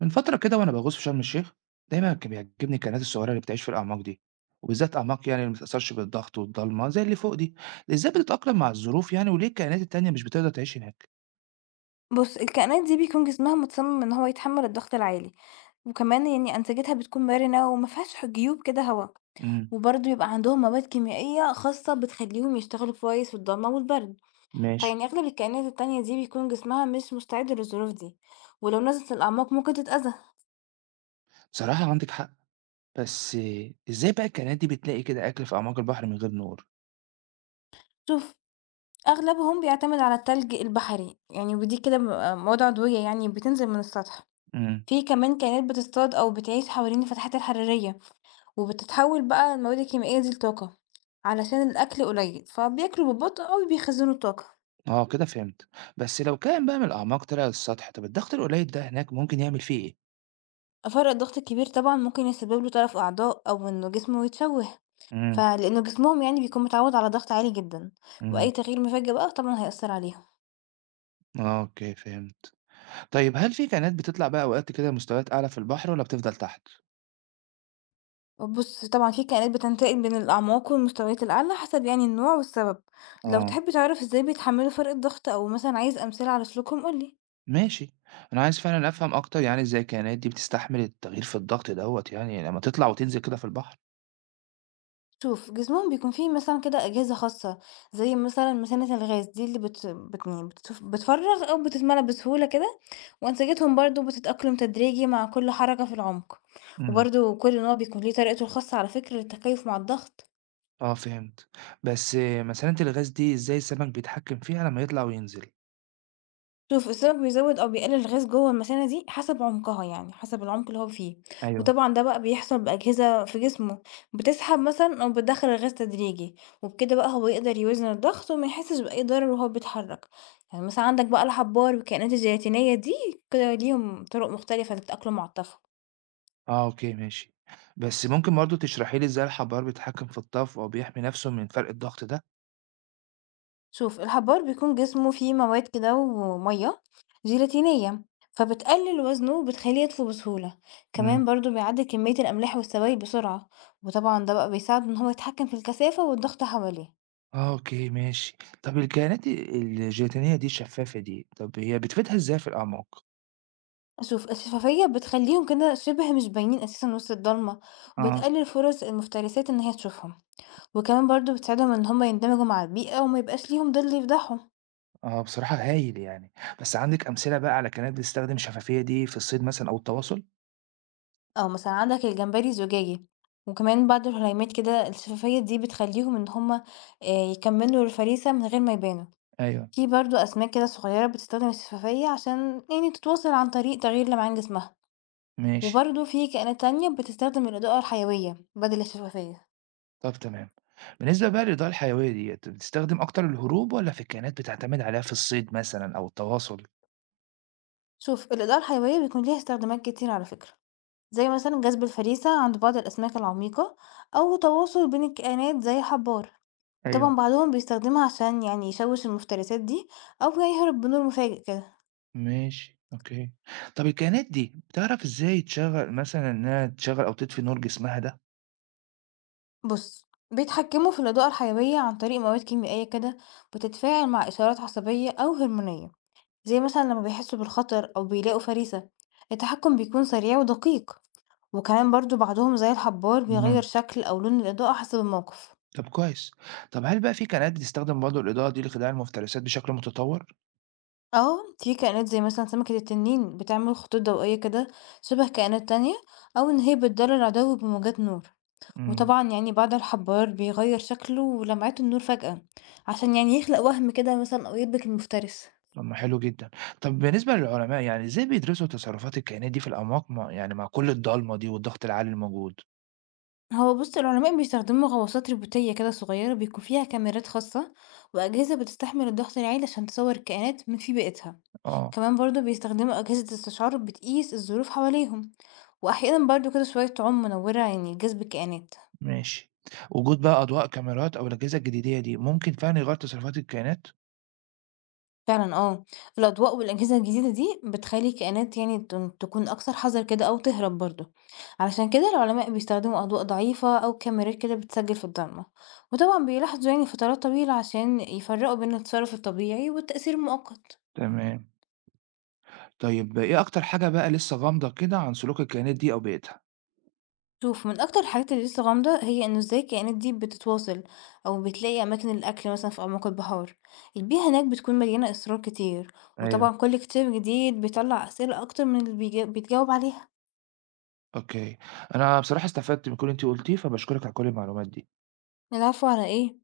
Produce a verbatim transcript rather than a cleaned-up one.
من فترة كده وأنا بغوص في شرم الشيخ، دايما كان بيعجبني الكائنات الصغيرة اللي بتعيش في الأعماق دي، وبالذات أعماق يعني اللي مبتتأثرش بالضغط والضلمة زي اللي فوق دي. إزاي بتتأقلم مع الظروف يعني وليه الكائنات التانية مش بتقدر تعيش هناك؟ بُص، الكائنات دي بيكون جسمها متصمم إن هو يتحمل الضغط العالي، وكمان يعني أنسجتها بتكون مرنة وما فيهاش ح جيوب كده هوا، امم وبرضه يبقى عندهم مواد كيميائية خاصة بتخليهم يشتغلوا كويس في الضلمة والبرد، ماشي. فيعني أغلب الكائنات التانية دي بيكون جسمها مش مستعد للظروف دي، ولو نزلت الأعماق ممكن تتأذى. بصراحة عندك حق، بس إزاي بقى الكائنات دي بتلاقي كده أكل في أعماق البحر من غير نور؟ شوف، أغلبهم بيعتمد على التلج البحري يعني، ودي كده بيبقى مواد عضوية يعني بتنزل من السطح. امم في كمان كائنات بتصطاد أو بتعيش حوالين الفتحات الحرارية، وبتتحول بقى المواد الكيميائية دي لطاقة، علشان الأكل قليل فبياكلوا ببطء أو بيخزنوا الطاقة. اه كده فهمت. بس لو كائن بقى من الأعماق طلع للسطح، طب الضغط القليل ده هناك ممكن يعمل فيه إيه؟ فرق الضغط الكبير طبعا ممكن يسبب له تلف أعضاء أو إنه جسمه يتشوه، امم فلأنه جسمهم يعني بيكون متعود على ضغط عالي جدا، وأي امم تغيير مفاجئ بقى طبعا هيأثر عليهم. اه اوكي فهمت. طيب هل في كائنات بتطلع بقى أوقات كده مستويات أعلى في البحر ولا بتفضل تحت؟ بص، طبعا في كائنات بتنتقل بين الأعماق والمستويات الأعلى حسب يعني النوع والسبب. لو آه، تحب تعرف ازاي بيتحملوا فرق الضغط أو مثلا عايز أمثلة على سلوكهم قولي. ماشي. أنا عايز فعلًا أفهم أكتر يعني إزاي الكائنات دي بتستحمل التغيير في الضغط دوّة يعني لمّا تطلع وتنزل كده في البحر. شوف، جسمهم بيكون فيه مثلًا كده أجهزة خاصة، زي مثلًا مثانة الغاز دي اللي بت بت يعني بتف بتفرغ أو بتتملى بسهولة كده، وأنسجتهم برضه بتتأقلم تدريجي مع كل حركة في العمق، إمم. وبرضه كل نوع بيكون ليه طريقته الخاصة على فكرة للتكيف مع الضغط. آه فهمت. بس آه، مسألة الغاز دي إزاي السمك بيتحكم فيها لمّا يطلع وينزل؟ شوف، السمك بيزود أو بيقلل الغاز جوه المثانة دي حسب عمقها، يعني حسب العمق اللي هو فيه. أيوه. وطبعا ده بقى بيحصل بأجهزة في جسمه بتسحب مثلا أو بتدخل الغاز تدريجي، وبكده بقى هو يقدر يوزن الضغط وما يحسش بأي ضرر وهو بيتحرك. يعني مثلا عندك بقى الحبار والكائنات الجيلاتينية دي كده ليهم طرق مختلفة للتأقلم مع الطفو. آه أوكي ماشي. بس ممكن برضه تشرحي لي إزاي الحبار بيتحكم في الطفو أو بيحمي نَفْسه من فرق الضغط ده؟ شوف، الحبار بيكون جسمه فيه مواد كده ومية جيلاتينية، فبتقلل وزنه وبتخليه يطفو بسهولة. كمان إمم. برضو بيعدل كمية الأملاح والسوائل بسرعة، وطبعا ده بقى بيساعده إن هو يتحكم في الكثافة والضغط حواليه. آه أوكي ماشي. طَب الكائنات الجيلاتينية دي الشفافة دي، طَب هي بتفيدها إزاي في الأعماق؟ شوف، الشفافية بتخليهم كده شبه مش باينين أساسا وسط الضلمة، آه. وبتقلل فرص المفترسات إن هي تشوفهم. وكمان برضو بتساعدهم إن هما يندمجوا مع البيئة وما يبقاش ليهم ظل يفضحهم. آه، بصراحة هايل يعني، بس عندِك أمثلة بقى على قنوات بتستخدم الشفافية دي في الصيد مثلًا أو التواصل؟ آه، مثلًا عندك الجمبري زجاجي، وكمان بعض الهليمات كده الشفافية دي بتخلّيهم إن هُم آآ يكمّلوا الفريسة من غير ما يبانوا. أيوه. في برضه أسماك كده صغيّرة بتستخدم الشفافية عشان يعني تتواصل عن طريق تغيير لمعان جسمها، ماشي، وبرضه في كائنات تانية بتستخدم الإضاءة الحيوية بدل الشفافية. طب تمام. بالنسبة بقى للإضاءة الحيوية ديّة، بتستخدم أكتر للهروب والّا في الكائنات بتعتمد عليها في الصيد مثلًا أو التواصل؟ شوف، الإضاءة الحيوية بيكون ليها استخدامات كتير على فكرة، زي مثلًا جذب الفريسة عند بعض الأسماك العميقة، أو تواصل بين الكائنات زي الحبار. وطبعًا أيوه. بعضهم بيستخدمها عشان يعني يشوِّش المفترسات دي، أو يهرب بنور مفاجئ كده. ماشي، أوكي. طب الكائنات دي بتعرف إزاي تشغّل مثلًا إنها تشغّل أو تطفي نور جسمها ده؟ بُص، بيتحكموا في الإضاءة الحيوية عن طريق مواد كيميائية كده بتتفاعل مع إشارات عصبية أو هرمونية، زي مثلًا لما بيحسوا بالخطر أو بيلاقوا فريسة. التحكم بيكون سريع ودقيق، وكمان برضه بعضهم زي الحبار بيغيّر إمم. شكل أو لون الإضاءة حسب الموقف. طب كويس. طب هل بقى في قنوات بتستخدم برضه الإضاءة دي لخداع المفترسات بشكل متطور؟ آه، في كائنات زي مثلًا سمكة التنين بتعمل خطوط ضوئية كده شبه كائنات تانية، أو إن هي بتضلّل عدوّ بموجات نور. إمم. وطبعًا يعني بعد الحبّار بيغيّر شكله ولمعته النور فجأة، عشان يعني يخلق وَهْم كده مثلًا أو يدرك المفترس. طب ما حلو جدًا. طب بالنسبة للعلماء، يعني إزاي بيدرسوا تصرفات الكائنات دي في الأعماق ما يعني مع كل الضلمة دي والضغط العالي الموجود؟ هو بُص، العلماء بيستخدموا غواصات روبوتية كده صغيّرة بيكون فيها كاميرات خاصة، وأجهزة بتستحمل الضغط العالي عشان تصوّر الكائنات من في بيئتها. آه، كمان برضه بيستخدموا أجهزة استشعار بتقيس الظروف حواليهم، وأحيانًا برضه كده شوية طُعُم منوّرة يعني لجذب الكائنات. ماشي. وجود بقى أضواء، كاميرات أو الأجهزة الجديدية دي، ممكن فعلًا يغيّر تصرفات الكائنات؟ فعلًا آه، الأضواء والأجهزة الجديدة دي بتخلّي الكائنات يعني تن تكون أكثر حذر كده أو تهرب برضه، علشان كده العلماء بيستخدموا أضواء ضعيفة أو كاميرات كده بتسجل في الضلمة، وطبعًا بيلاحظوا يعني فترات طويلة عشان يفرقوا بين التصرف الطبيعي والتأثير المؤقت. تمام. طيب إيه أكتر حاجة بقى لسه غامضة كده عن سلوك الكائنات دي أو بيئتها؟ شوف، من أكتر الحاجات اللي لسه غامضة هي إنه إزاي الكائنات دي بتتواصل أو بتلاقي أماكن الأكل مثلًا في أعماق البحار. البيئة هناك بتكون مليانة أسرار كتير، أيوه. وطبعًا كل اكتشاف جديد بيطلّع أسئلة أكتر من اللي بيج بيتجاوب عليها. أوكي. أنا بصراحة استفدت من كل اللي أنتِ قُلتيه، فباشكرِك على كل المعلومات دي. اللي عارفه على إيه؟